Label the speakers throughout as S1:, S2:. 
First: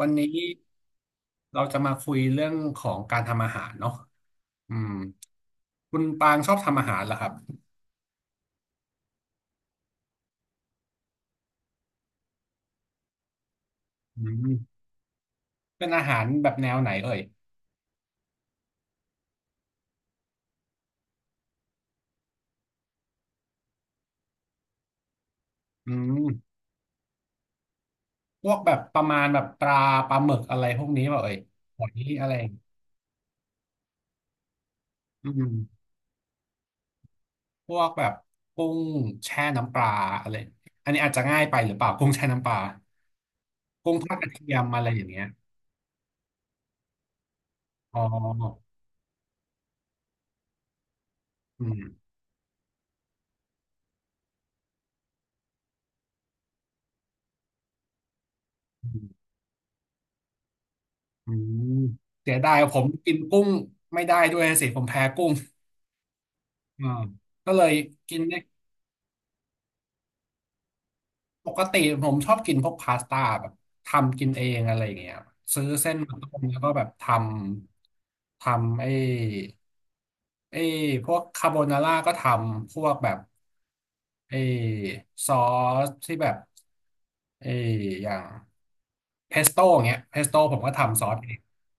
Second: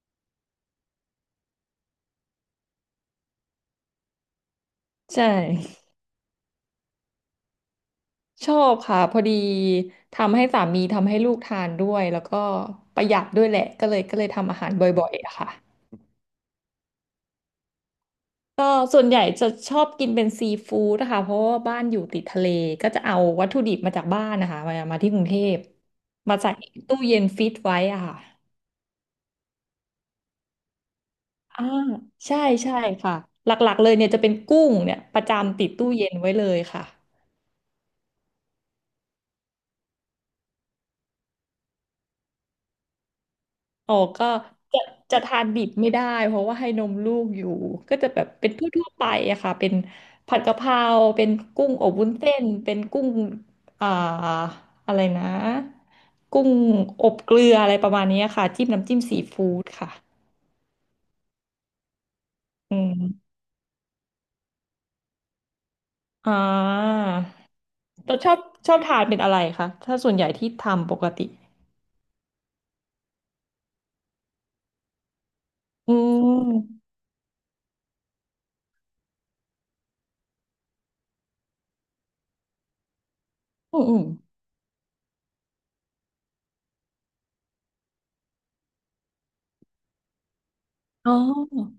S1: วันนี้เราจะมาคุยเรื่องของการทำอาหารเนาะอืม
S2: ใช่
S1: คุณปางชอบทำอาหารเหรอครับ
S2: ชอบค่ะพอดีทำให้สามีทำให้ลูกทานด้วยแล้วก็ประหยัดด้วยแหละก็เลยก็
S1: อื
S2: เลยทำอาหาร
S1: ม
S2: บ่อยๆอะค่ะ
S1: เป็นอาหารแบบแนวไหนเอ่ย
S2: ก็ส่วนใหญ่จะชอบกินเป็นซีฟู้ดนะคะเพราะว่าบ้านอยู่ติดทะเลก็จะเอาวัตถุดิบมาจากบ้านนะคะมาที่กรุงเทพ
S1: อืม
S2: มาใส่ตู้เย็นฟิตไว้อะค่ะ
S1: พวกแบบประมาณแบบปลาปลาหมึกอะไรพวกนี้เปล่าเอ่ย
S2: อ่า
S1: หอยอะไร
S2: ใช่ใช่ค่ะหลักๆเลยเนี่ยจะเป็นกุ้งเนี่ยประ
S1: อื
S2: จำติด
S1: ม
S2: ตู้เย็นไว้เลยค่ะ
S1: พวกแบบกุ้งแช่น้ำปลาอะไรอันนี้อาจจะง่ายไปหรือเปล่ากุ้งแช่น้ำปลากุ้
S2: อ๋อ
S1: งทอดก
S2: ก็
S1: ระเทียม
S2: จะ
S1: อะไรอย่าง
S2: จะ
S1: เงี้ย
S2: ทานดิบไม่ได้เพราะว่าให้นมลูกอยู่ก็
S1: อ๋
S2: จะแบบเป็น
S1: อ
S2: ทั่วๆไปอะค่ะเป็นผัดกะเพราเป็น
S1: อื
S2: กุ้ง
S1: ม
S2: อบวุ้นเส้นเป็นกุ้งอ่าอะไรนะกุ้งอบเกลืออะไรประมาณนี้ค่ะจิ้มน้ำ
S1: อื
S2: จิ้ม
S1: ม
S2: ซีฟู้ดค่ะ
S1: อืมเสียดายผ
S2: อื
S1: มกิน
S2: ม
S1: กุ้งไม่ได้ด้วยสิผมแพ้กุ้ง
S2: อ่
S1: อ่า
S2: า
S1: ก็เลย
S2: เรา
S1: กิน
S2: ชอ
S1: ได้
S2: บชอบทานเป็นอะไรคะถ้าส่วนใหญ่ที่ทำปกติ
S1: ปกติผมชอบกินพวกพาสต้าแบบทำกินเองอะไรอย่างเงี้ยซื้อเส้
S2: อื
S1: นมาต้มแล้วก็แบบ
S2: ม
S1: ทำไอ้ไอ้พวกคาโบนาร่าก็ทำพวกแบบ
S2: อืมอืม
S1: ไอ้ซอสที่แบบไอ้อย่างเพสโต้เงี้ยเพสโต้ผมก็ทำซอ
S2: อ๋
S1: ส
S2: อ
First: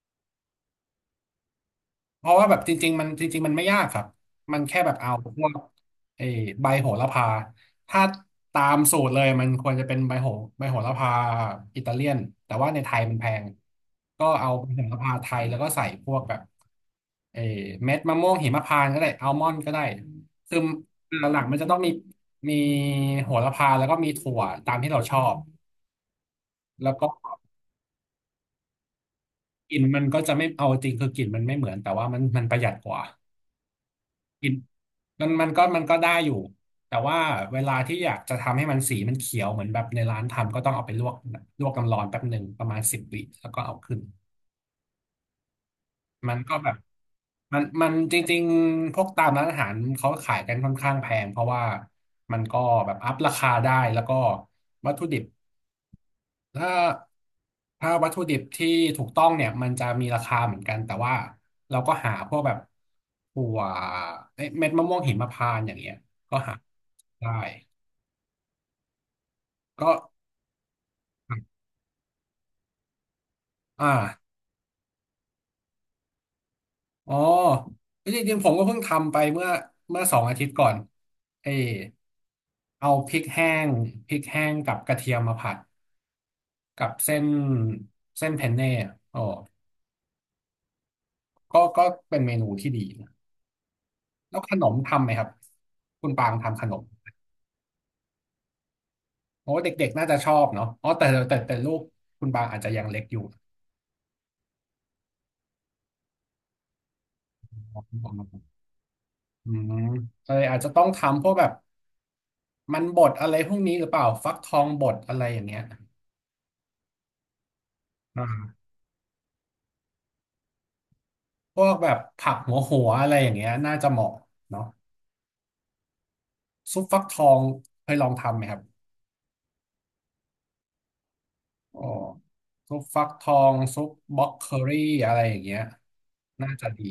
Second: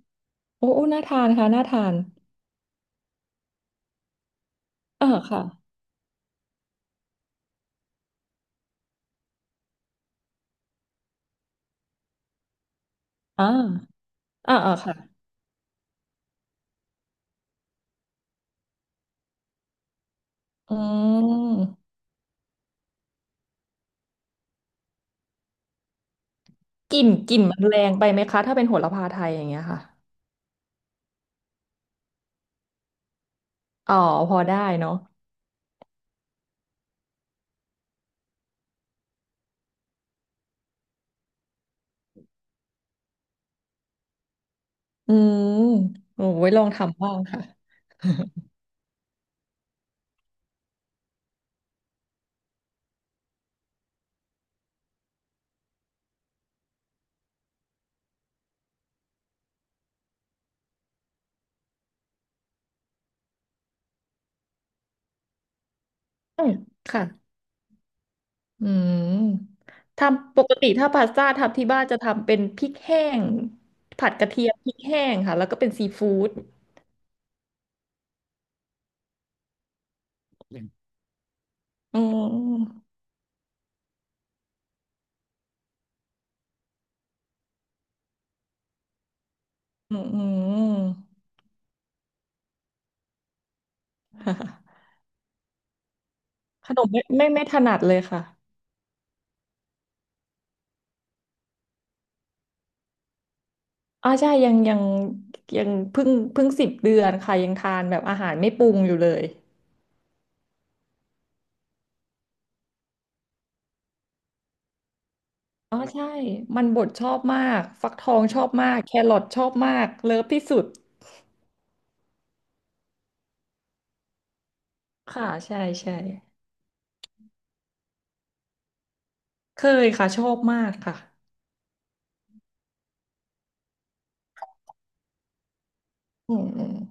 S2: โอ้โอ้น่าทานค่ะน่าทาน
S1: เพราะว่าแบบจริงๆมันจริงๆมันไม่ยากครับมันแค่แบบ
S2: เออ
S1: เอาพ
S2: ค่ะ
S1: วกไอ้ใบโหระพาถ้าตามสูตรเลยมันควรจะเป็นใบโหระพาอิตาเลียนแต่ว่าในไทยมันแพ
S2: อ่
S1: ง
S2: า
S1: ก็เอา
S2: อ่า
S1: ใบ
S2: อ่า
S1: โห
S2: ค่ะ
S1: ระพาไทยแล้วก็ใส่พวกแบบไอ้เม็ดมะม่วงหิมพานต์ก็ได้อัลมอนด์ก็ได้คือ
S2: อื
S1: หลักๆมันจะต้องมี
S2: ม
S1: มีโหระพาแล้วก็มีถั่วตามที่เราชอบแล้ว
S2: กลิ่
S1: ก็
S2: นกลิ่นมันแรงไปไหมคะถ้าเป็นโหระพาไทยอย่างเงี้ย
S1: กลิ่
S2: ค่ะ
S1: นมันก็จะไม่เอาจริงคือกลิ่นมันไม่เหมือนแต่ว่ามันประหยัดกว่า
S2: อ๋อพอได้เนาะ
S1: มันก็ได้อยู่แต่ว่าเวลาที่อยากจะทำให้มันสีมันเขียวเหมือนแบบในร้านทำก็ต้องเอาไปลวกลวกน้ำร้อนแป๊บหนึ่งประมาณ10 วิแล้วก็เอาขึ้น
S2: อืมโอ้
S1: มัน
S2: ไว้
S1: ก็
S2: ลอ
S1: แบ
S2: ง
S1: บ
S2: ทำบ้างค่ะ
S1: มันจริงๆพวกตามร้านอาหารเขาขายกันค่อนข้างแพงเพราะว่ามันก็แบบอัพราคาได้แล้วก็วัตถุดิบถ้าถ้าวัตถุดิบที่ถูกต้องเนี่ยมันจะมีราคาเหมือนกันแต่ว่าเราก็หาพวกแบบถั่วเอ้ยเม็ดมะม่วงหิมพานต์อย่างเงี้ยก็
S2: อืม
S1: หา
S2: ค่ะ
S1: ได้
S2: อืม
S1: ก็
S2: ทำปกติถ้าพาสต้าทำที่บ้านจะทำเป็นพริกแห้งผัดก
S1: อ่า
S2: ระเทียมพริกแห้งค่ะแล้วก็เป็นซีฟู้ด
S1: อ๋อจริงๆผมก็เพิ่งทำไปเมื่อ2 อาทิตย์ก่อนเออ
S2: อืม
S1: เอาพริกแห้งกับกระเทียมมาผัดกับเส้นเพนเน่อะอ๋อ
S2: อืมอืม
S1: ก็เป็นเมนูที่ดีนะ
S2: ค่ะ
S1: แล้วขนมทำไหมครับคุณปางทำข
S2: ข
S1: น
S2: น
S1: ม
S2: มไม่ถนัดเลยค่ะ
S1: โอ้เด็กๆน่าจะชอบเนาะอ๋อแต่ลูกคุณปางอาจจะยังเล็กอยู่
S2: อ๋อใช่ยังยังเพิ่ง10 เดือนค่ะยังทานแบบอาหารไม่ปรุงอยู่เลย
S1: อืมเลยอาจจะต้องทำพวกแบบมันบดอะไรพวกนี้หรือเปล่าฟักทองบดอะไรอย่างเงี้ย
S2: อ๋อใช่มันบดชอบมากฟักทองชอบ
S1: อ่า
S2: มากแครอทชอบมากเลิฟที่สุด
S1: พวกแบบผักหัวอะไรอย่างเงี้ยน่าจะเหมาะเนาะ
S2: ค่ะใช่ใช่
S1: ซุปฟักทองเคยลองทำไหมครับ
S2: เคยค่ะชอบมากค่ะ
S1: อ๋อซุปฟักทองซุปบล็อกเคอรี่อะไรอย่างเงี้ย
S2: อืม
S1: น่า
S2: อื
S1: จะ
S2: ม
S1: ดี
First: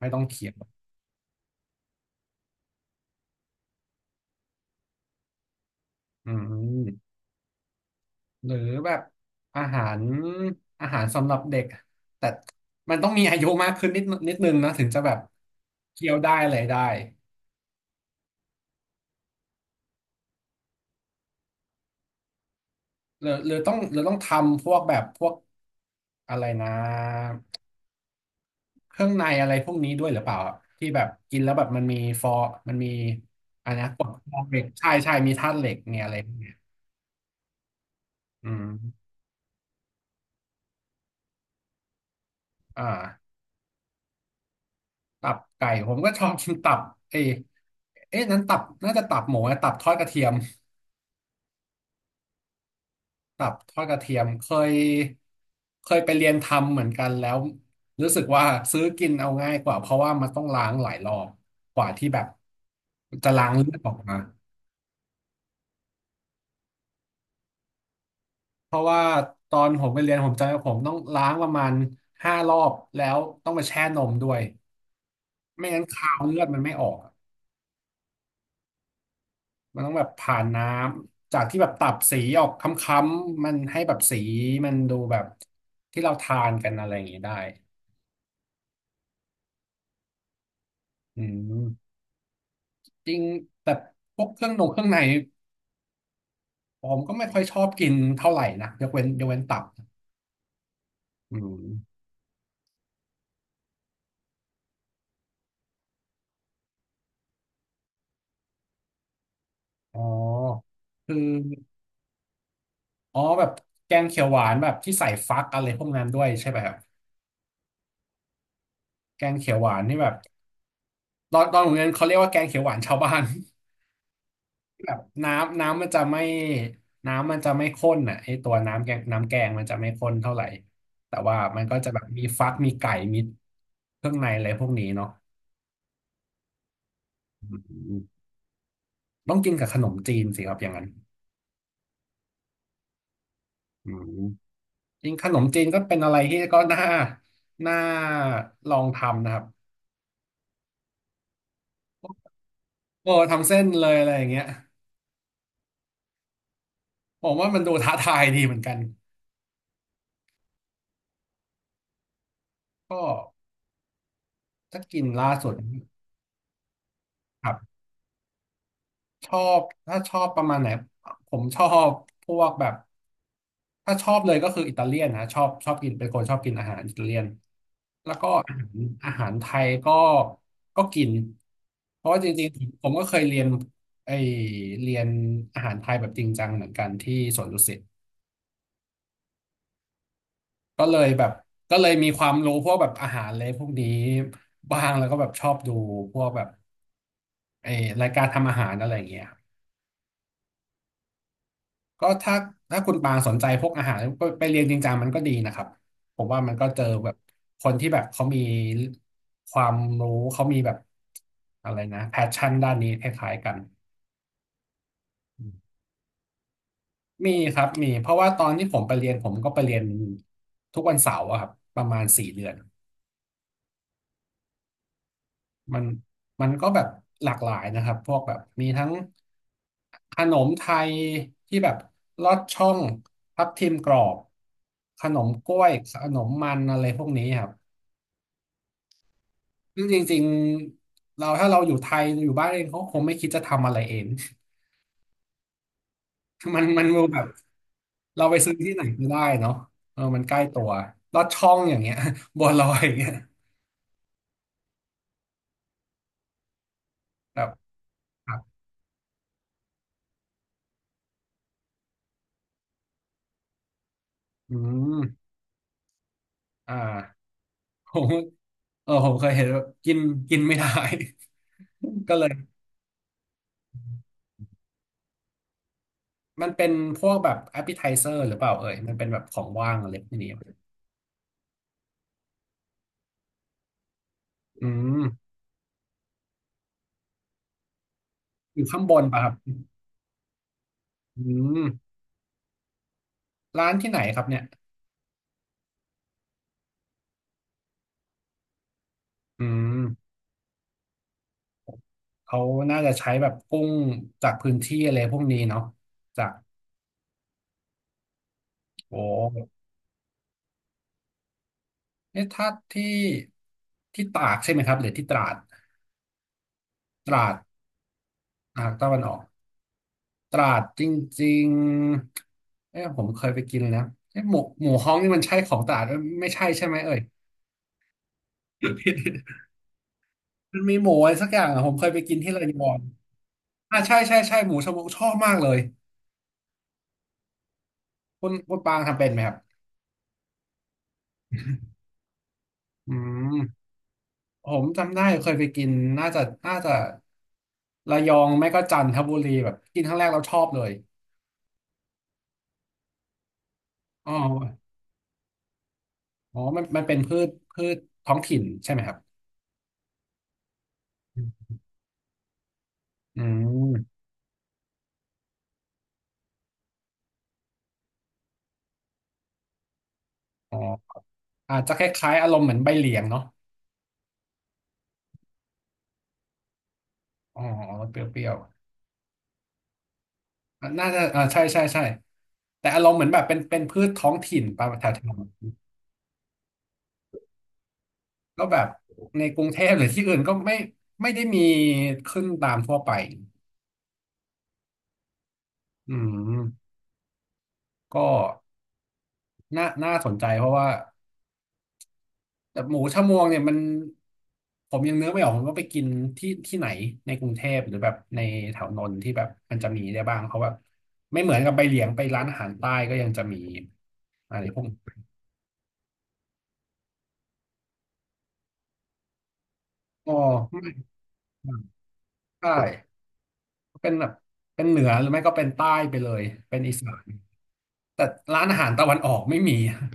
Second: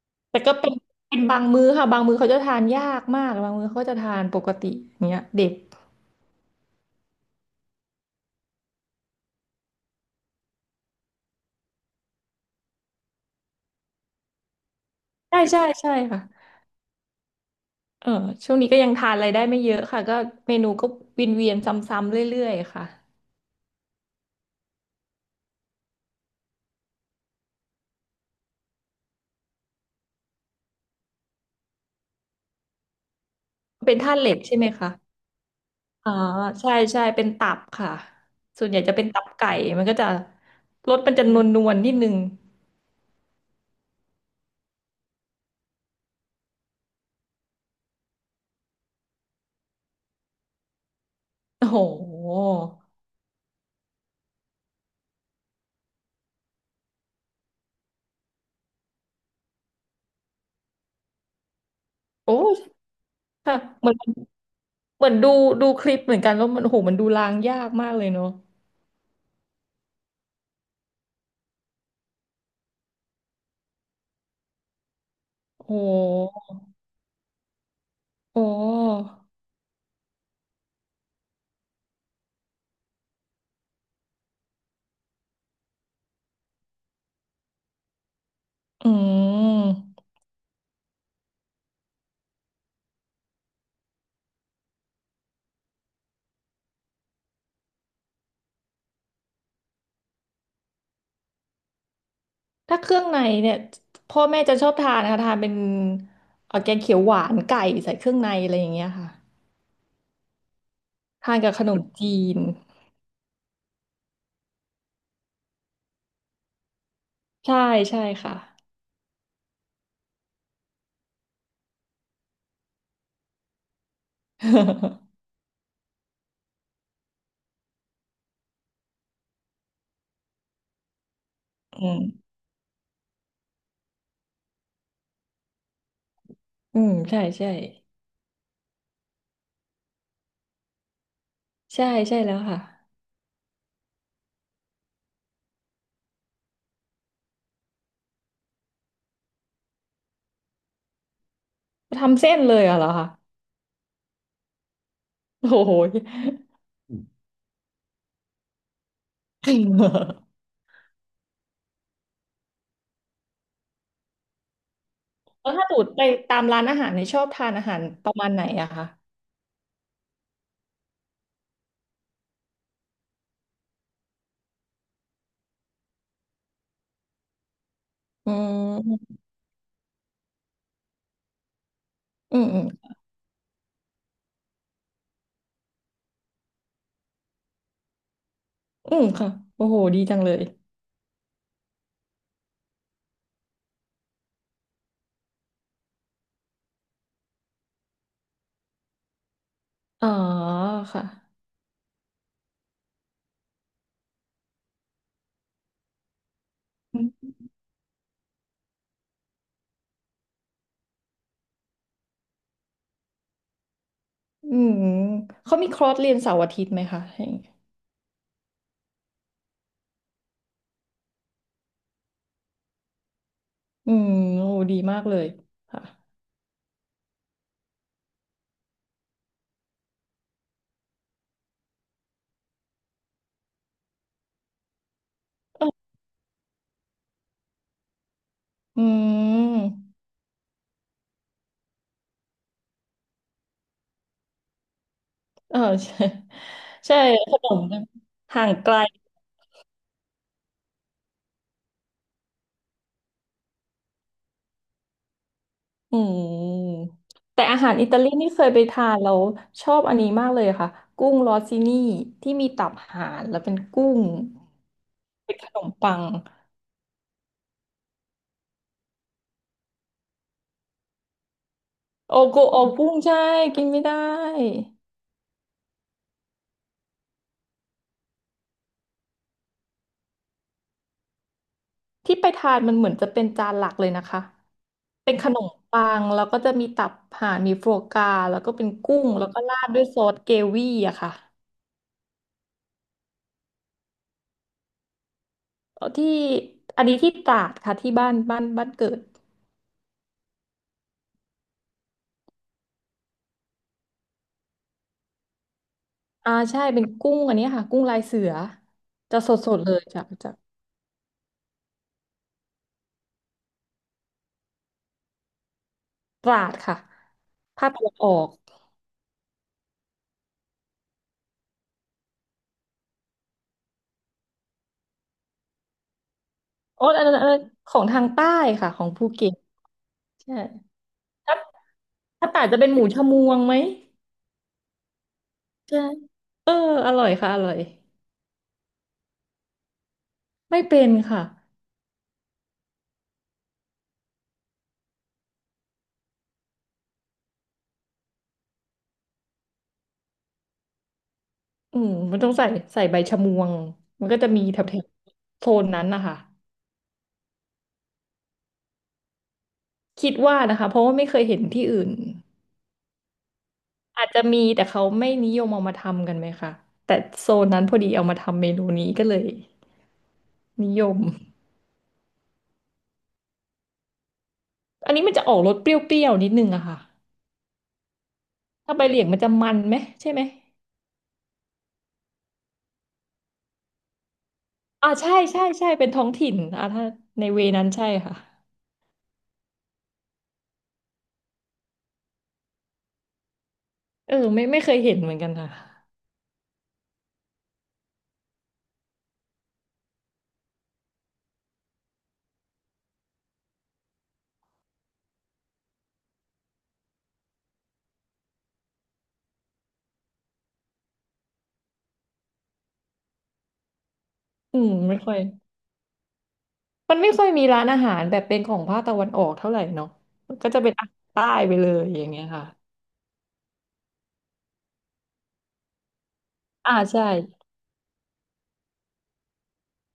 S1: ไม่ต้อง
S2: แต่
S1: เคี่ย
S2: ก็
S1: ว
S2: เป็นบางมื้อค่ะบางมื้อเขาจะทานยากมากบางมื้อเขาจะทานปกติอย่างเงี้ยเด็ก
S1: อืมหรือแบบอาหารอาหารสำหรับเด็กแต่มันต้องมีอายุมากขึ้นนิดนึงนะถึงจะแบบ
S2: ใช่ใช่ใช่
S1: เคี้ยว
S2: ค่ะ
S1: ได้อะไรได้
S2: เออช่วงนี้ก็ยังทานอะไรได้ไม่เยอะค่ะก็เมนูก็วนเวียนซ้ำๆเรื่อยๆค่ะ
S1: หรือต้องทำพวกแบบพวกอะไรนะ เครื่องในอะไรพวกนี้ด้วยหรือเปล่าอะที่แบบกินแล้วแบบมันมีฟอร์มันมีอะไรนะ
S2: เป็น
S1: กรด
S2: ธาตุเหล็
S1: ฟอ
S2: ก
S1: ร์เห
S2: ใช่
S1: ล็
S2: ไห
S1: ก
S2: ม
S1: ใช่
S2: คะ
S1: ใช่มีธาตุเหล็กเนี่ย
S2: อ๋
S1: อะ
S2: อ
S1: ไรพวกเนี้ย
S2: ใช่ใช่เป็นตับค่ะ
S1: อื
S2: ส่
S1: ม
S2: วนใหญ่จะเป็นตับไก่มันก็จะรสมันจะนวลๆนิดนึง
S1: อ่าตับไก่ผมก็ชอบกินตับเอยเอ๊ะนั้นตับน่าจะตับหมูนะตับทอดกระเทียม
S2: โอ้โห
S1: ตับทอดกระเทียมยเคยไปเรียนทำเหมือนกันแล้วรู้สึกว่าซื้อกินเอาง่ายกว่าเพราะว่ามันต้องล้างหลายรอบกว่าที่แบบ
S2: โอ้ย
S1: จะล้าง
S2: ค่ะ
S1: เลือด
S2: เห
S1: อ
S2: มื
S1: อ
S2: อ
S1: ก
S2: น
S1: มา
S2: เหมือนดูคลิปเหมือนกันแล้วมันโอ้โหมันดูล้างยากมากเลยเนาะ
S1: เพราะว่าตอนผมไปเรียนผมจำว่าผมต้องล้างประมาณ5 รอบแล้วต้องไปแช่นมด้วย
S2: โอ้
S1: ไม่
S2: โ
S1: งั้นคาวเลื
S2: ห
S1: อดมันไม่ออกอะ
S2: โอ้
S1: มันต้องแบบผ่านน้ำจากที่แบบตับสีออกค้ำๆมันให้แบบสีมันดูแบบที่เราทานกันอะไรอย่างนี้ได้
S2: อืม
S1: อืมจริงแต่พวกเครื่องนงเครื่องในผมก็ไม่ค่อยชอบกินเท่าไหร่นะยกเว้นตับอืม
S2: ถ้าเครื่องในเนี่ยพ่อแม่จะชอบทานนะคะทานเป็นแกงเขียวหวานไก่ใส่เครื่องในอะไรอย่างเงี้ยค่ะ
S1: อ๋อคือ
S2: ทานกับขนมจีน
S1: อ๋อแบบแกงเขียวหวานแบบที่ใส่ฟักอะไรพวกนั้นด้วยใช่ไหมครับ
S2: ใช่ใช่ค่ะ
S1: แกงเขียวหวานนี่แบบตอนโรงเรียนเขาเรียกว่าแกงเขียวหวานชาวบ้าน แบบน้ำมันจะไม่ข้นอ่ะไอตัวน้ำแกงมันจะไม่ข้นเท่าไหร่แต่ว่ามันก็
S2: อื
S1: จะแบ
S2: ม
S1: บมีฟักมีไก่มีเครื่องในอะไรพวกนี้เนาะ
S2: อืมใช่ใช่
S1: อืมต้องกินกับขนมจีนสิครับอย่างนั้น
S2: ใช่ใช่แล้วค่ะ
S1: อืมจริงขนมจีนก็เป็นอะไรที่ก็น่าลองทำนะครับ
S2: ทำเส้นเลยอะเหรอคะ
S1: โอ้ทำเส้นเลยอะไรอย่างเงี้ย
S2: โอ้โห
S1: ผมว่ามันดูท้าทายดีเหมือนกัน ก็ถ้ากินล่าสุ
S2: แล้ว
S1: ด
S2: ถ้าสูตไปตามร้านอาหารเนี่ยชอบ
S1: ค
S2: ทา
S1: รั
S2: นอาหา
S1: บ
S2: รประมาณไหนอะคะ
S1: ชอบถ้าชอบประมาณไหนผมชอบพวกแบบถ้าชอบเลยก็คืออิตาเลียนนะชอบกินเป็นคนชอบกินอาหารอิตาเลียน
S2: อื
S1: อา
S2: ม
S1: หารไทยก็กินเพราะว่าจ
S2: อื
S1: ริ
S2: ม
S1: ง
S2: อืม
S1: ๆผมก็เคยเรียนไอเรียนอาหารไทยแบบจริงจังเหมือนกันที่สวนดุสิต
S2: อืมค่ะ โอ้โหดีจังเลย
S1: ก็เลยแบบก็เลยมีความรู้พวกแบบอาหารเลยพวกนี้บ้างแล้วก็แบบชอบดูพวกแบบไอรายการทำอาหารอะไรอย่างเงี้ย
S2: อ๋อค่ะ
S1: ก็ถ้าคุณปางสนใจพวกอาหารไปเรียนจริงจังมันก็ดีนะครับผมว่ามันก็เจอ
S2: อื
S1: แบบ
S2: ม
S1: คนที่แบบเขามีความรู้เขามีแบบอะไรนะแพชชั่นด้านนี้คล้ายๆกัน
S2: อืม
S1: อื
S2: เขามี
S1: ม
S2: คอร์สเรียนเสาร์อาทิตย์ไหมคะอย่า
S1: มี
S2: งเงี้ย
S1: ครับมีเพราะว่าตอนที่ผมไปเรียนผมก็ไปเรียนทุกวันเสาร์อะครับประมาณ4 เดือน
S2: อืมโอ้ดีมากเลย
S1: มั
S2: ค่ะ
S1: นมันก็แบบหลากหลายนะครับพวกแบบมีทั้งขนมไทยที่แบบลอดช่องทับทิมกรอบขนมกล้
S2: เอ
S1: วย
S2: อ
S1: ขนมมันอะไรพวกนี้ครับ
S2: อื
S1: ซึ่งจ
S2: ม
S1: ริงๆเราถ้าเราอยู่ไทยอยู่บ้านเองเขาคงไม่คิดจะทำอะไรเอง
S2: เออใช่
S1: มัน
S2: ใช่
S1: แบบ
S2: ขนม
S1: เราไป
S2: ห่า
S1: ซื้
S2: ง
S1: อ
S2: ไก
S1: ที่
S2: ล
S1: ไหนก็ได้เนาะเออมันใกล้ตัวลอดช่องอย่างเงี้ย บัวลอยอย่างเงี้ย
S2: อืม
S1: แบ
S2: แต่
S1: บ
S2: อาหารอิตาลี
S1: ค
S2: นี่
S1: รั
S2: เค
S1: บ
S2: ยไปทานแล้วชอบอันนี้มากเลยค่ะกุ้งรอซินี่ที่มีตับห่านแล้วเป็นกุ้ง
S1: อืม
S2: เป็นขนมปัง
S1: อ่าผมเออผมเคยเห็นว่ากินกินไม่ได้ ก็
S2: โอ
S1: เลย
S2: โกโอกุ้งใช่กินไม่ได้
S1: มันเป็นพวกแบบ appetizer หรือเปล่าเอ่ยมันเป็นแบบของว่างอะไรพวกนี้
S2: ที่ไปทานมันเหมือนจะเป็นจานหลักเลยนะคะ
S1: อืม
S2: เป็นขนมปังแล้วก็จะมีตับห่านมีโฟกาแล้วก็
S1: อ
S2: เป็
S1: ยู่
S2: น
S1: ข้างบ
S2: กุ้
S1: น
S2: ง
S1: ป่ะ
S2: แล้
S1: ค
S2: ว
S1: รับ
S2: ก็ราดด้วยซอสเกวี่อะค่ะ
S1: อืมร้านที่ไหนครับเนี่ย
S2: ที่อันนี้ที่ตราดค่ะที่บ้านเกิด
S1: อืมเขาน่าจะใช้แบบกุ้งจากพื้นที่อะไรพวกนี้เนาะจา
S2: อ่า
S1: ก
S2: ใช่เป็นกุ้งอันนี้ค่ะกุ้งลายเสือ
S1: โอ
S2: จะสด
S1: ้
S2: ๆเลยจาก
S1: เอ่ะถ้าที่ตากใช่ไหมครับหรือที่ตราด
S2: ตราดค่ะ
S1: ตราด
S2: ภาคตะวันออก
S1: อ่าตะวันออกตราดจริงๆเอผมเคยไปกินแล้วเอ๊ะหมูฮ้องนี่มันใช่ของตราดเอ้ยไม่ใช่ใช่ไหม
S2: อ๋อ
S1: เอ่ย
S2: อันนั้นของทางใต้ค่ะของภูเก็ตใช่
S1: มันมีหมูอะไรสัก
S2: ถ้า
S1: อย่างอะผมเคยไปกิน
S2: ถ้า
S1: ที่
S2: ต
S1: ระ
S2: ราด
S1: ย
S2: จะ
S1: อ
S2: เป็นห
S1: ง
S2: มูชะมวงไหม
S1: อ่าใช่ใช่ใช่หมูชะมวชอบมากเลย
S2: ใช่เอออร่อยค่ะอร่อย
S1: คุณปางทำเป็นไหมครับ
S2: ไม่เป็นค่ะ
S1: อืมผมจำได้เคยไปกินน่าจะน่าจะระยองไม่ก็จันทบุรีแบบกินครั้งแรกเราชอบเลย
S2: อืมมันต้องใส่ใบชะมวงมัน
S1: อ๋อ
S2: ก็จะมีแถบๆโซนนั้นนะคะ
S1: อ๋อมันเป็นพืชท้องถิ่นใช่ไหมครับ
S2: คิดว่านะคะเพราะว่าไม่เคยเห็นที่อื่น
S1: อืม
S2: อาจจะมีแต่เขาไม่นิยมเอามาทำกันไหมคะแต่โซนนั้นพอดีเอามาทำเมนูนี้ก็เลย
S1: อ๋อ
S2: นิยม
S1: อาจจะคล้ายๆอารมณ์เหมือนใบเหลียงเนาะ
S2: อันนี้มันจะออกรสเปรี้ยวๆนิดนึงอะค่ะ
S1: อ๋อเปรี้ยว
S2: ถ้าใบเหลียงมันจะมันไหมใช่ไหม
S1: ๆอ่ะน่าจะอ่าใช่ใช่ใช่แต่อารมณ์เหมือนแบบเป็นพืชท้องถิ่นปะแถ
S2: อ่า
S1: ว
S2: ใช่ใช่ใช่เป็นท้องถิ่นอ่าถ้าในเวนั้นใช่ค่ะ
S1: แล้วแบบในกรุงเทพหรือที่อื่นก็ไม่ได้มีขึ้นตามทั่วไป
S2: เออไม่ไม่เคยเห็นเหมือนกันค่ะ
S1: อืมก็น่าสนใจเพราะว่าแต่หมูชะมวงเนี่ยมันผมยังนึกไม่ออกผมว่าไปกินที่ไหนในกรุงเทพหรือแบบในแถวนนท์ที่แบบมันจะมีได้บ้างเพราะว่าไม่เหมือนกับไปเหลียงไปร้านอาหารใต้ก็ยังจะมีอะไรพ
S2: อื
S1: วก
S2: มไม่ค่อย มันไม่ค่อยมีร้านอาหารแบบเป็นของภาคตะวันออกเท่าไหร่เนาะ
S1: อ๋อ
S2: มันก็จะ
S1: ไม่
S2: เป็นอาหารใต้ไปเลยอย่างเงี้ยค่ะ
S1: ใช่เป็นแบบเป็นเหนือหรือไม่ก็เป็นใต้ไปเลยเป็นอี
S2: อ่า
S1: สา
S2: ใช่
S1: นแต่ร้านอาหารตะวันออกไม่มี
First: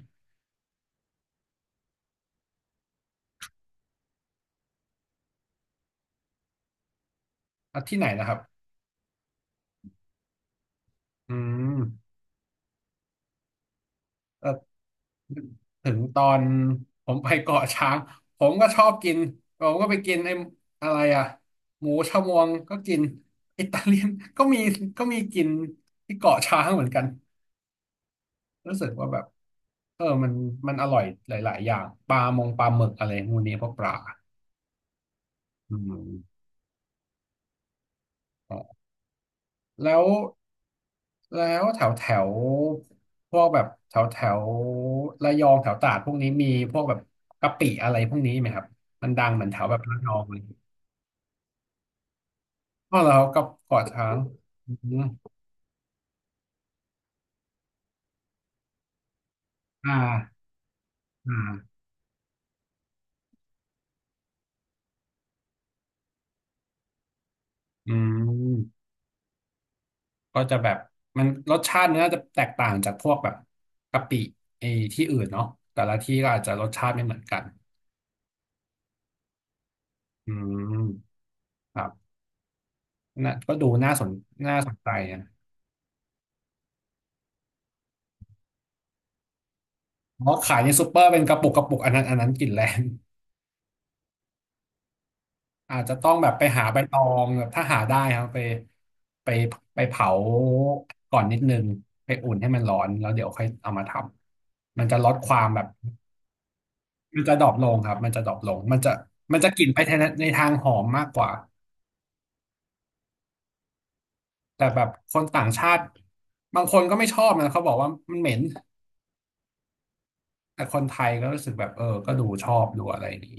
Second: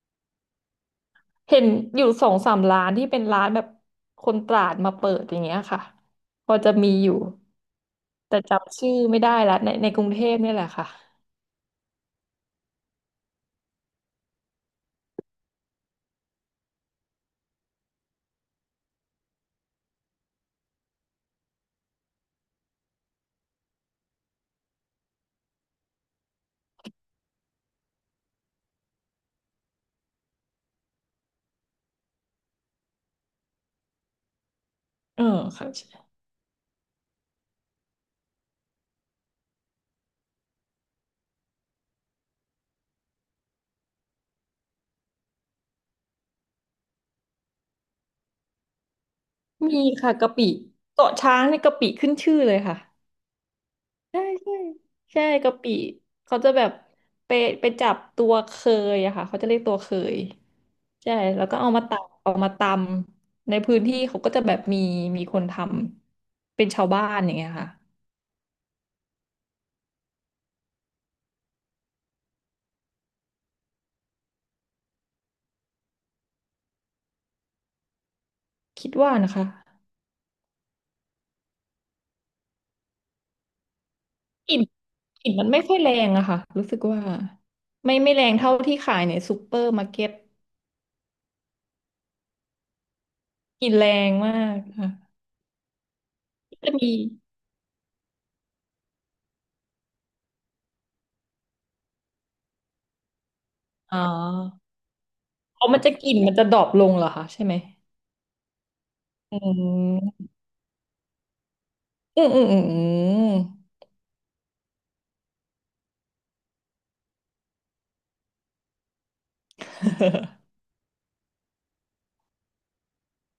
S2: เห็นอยู่สองสามร้านที่เป็นร้านแบบคนตราดมาเปิดอย่างเงี้ยค่ะพอจะมีอยู่
S1: อ่ะที่ไหนนะครั
S2: แต่
S1: บ
S2: จำชื่อไม่ได้ละในกรุงเทพเนี่ยแหละค่ะ
S1: อืมเออถึงตอนผมไปเกาะช้างผมก็ชอบกินผมก็ไปกินไอ้อะไรอ่ะหมูชะมวงก็กินอิตาเลียนก็มีกินที่เกาะช้างเหมือนกันรู้สึกว่าแบบเออมันอร่อยหลายๆอย่างปลามงปลาหมึกอะไรพวกนี้พวกปลา
S2: เออ
S1: อื
S2: ค่ะ
S1: ม แล้วแถวแถวพวกแบบแถวแถวระยองแถวตราดพวกนี้มีพวกแบบกะปิอะไรพวกนี้ไหมครับมันดังเหมือนแถวแบ
S2: มี
S1: บระย
S2: ค่ะ
S1: อง
S2: กะ
S1: เลย
S2: ปิเกาะช้างเนี่ยกะปิขึ้นชื่อเลยค่ะ
S1: ก็แล้วก็เกาะช้าง
S2: ใช่ใช่
S1: อืม
S2: ใช่กะปิเขาจะแบบไปไปจับตัวเคยอะค่ะเขาจะเรียกตัว
S1: อ่
S2: เคย
S1: า
S2: ใช่
S1: อ่
S2: แล้วก็เอา
S1: า
S2: มาตำเอามาตำในพื้นที่เขาก็จะแบบมีคนทำเป็นชาวบ้านอย่างเงี้ยค่ะ
S1: อืมก็จะแบบมันรสชาติมันน่าจะแตกต่างจากพวกแบบกะปิไอ้ที่อื่นเนาะแต่ละที่ก็อาจจะรสชาติไม่เหมือนกัน
S2: คิดว่านะคะ
S1: อืมครับน่ะก็ดูน่าสน
S2: ก
S1: น่า
S2: ลิ่น
S1: สนใจนะ
S2: กลิ่นมันไม่ค่อยแรงอะค่ะรู้สึกว่าไม่แรงเท่าที่ขายในซูเปอร์มาร์เก็ต
S1: เพราะขายในซูเปอร์เป็นกระปุกอันนั้นกลิ่นแรง
S2: กลิ่นแรงมากค่ะ
S1: อาจจะต้องแบบไปหา
S2: จะ
S1: ใบ
S2: มี
S1: ตองแบบถ้าหาได้ครับไปไปไปเผาก่อนนิดนึงไปอุ่นให้มันร้อนแล้วเดี๋ยวค่อยเอามาท
S2: อ๋อ
S1: ำมันจะลดความแบ
S2: อ๋อ
S1: บ
S2: มันจะกลิ่นมันจะดรอปลงเหรอ
S1: มัน
S2: คะ
S1: จะด
S2: ใช่
S1: รอ
S2: ไห
S1: ป
S2: ม
S1: ลงครับมันจะดรอปลงมันจะ
S2: อื
S1: กลิ่นไปใน
S2: ม
S1: ทางหอมมากกว่า
S2: อืมอืมอืมอื
S1: แต่แบบคนต่างชาติบางคนก็ไม่ชอบนะเขาบอกว่ามันเหม็น
S2: ม
S1: แต่คนไทยก็รู้สึกแบบเออก็ดูชอบดูอะไรอย่างนี้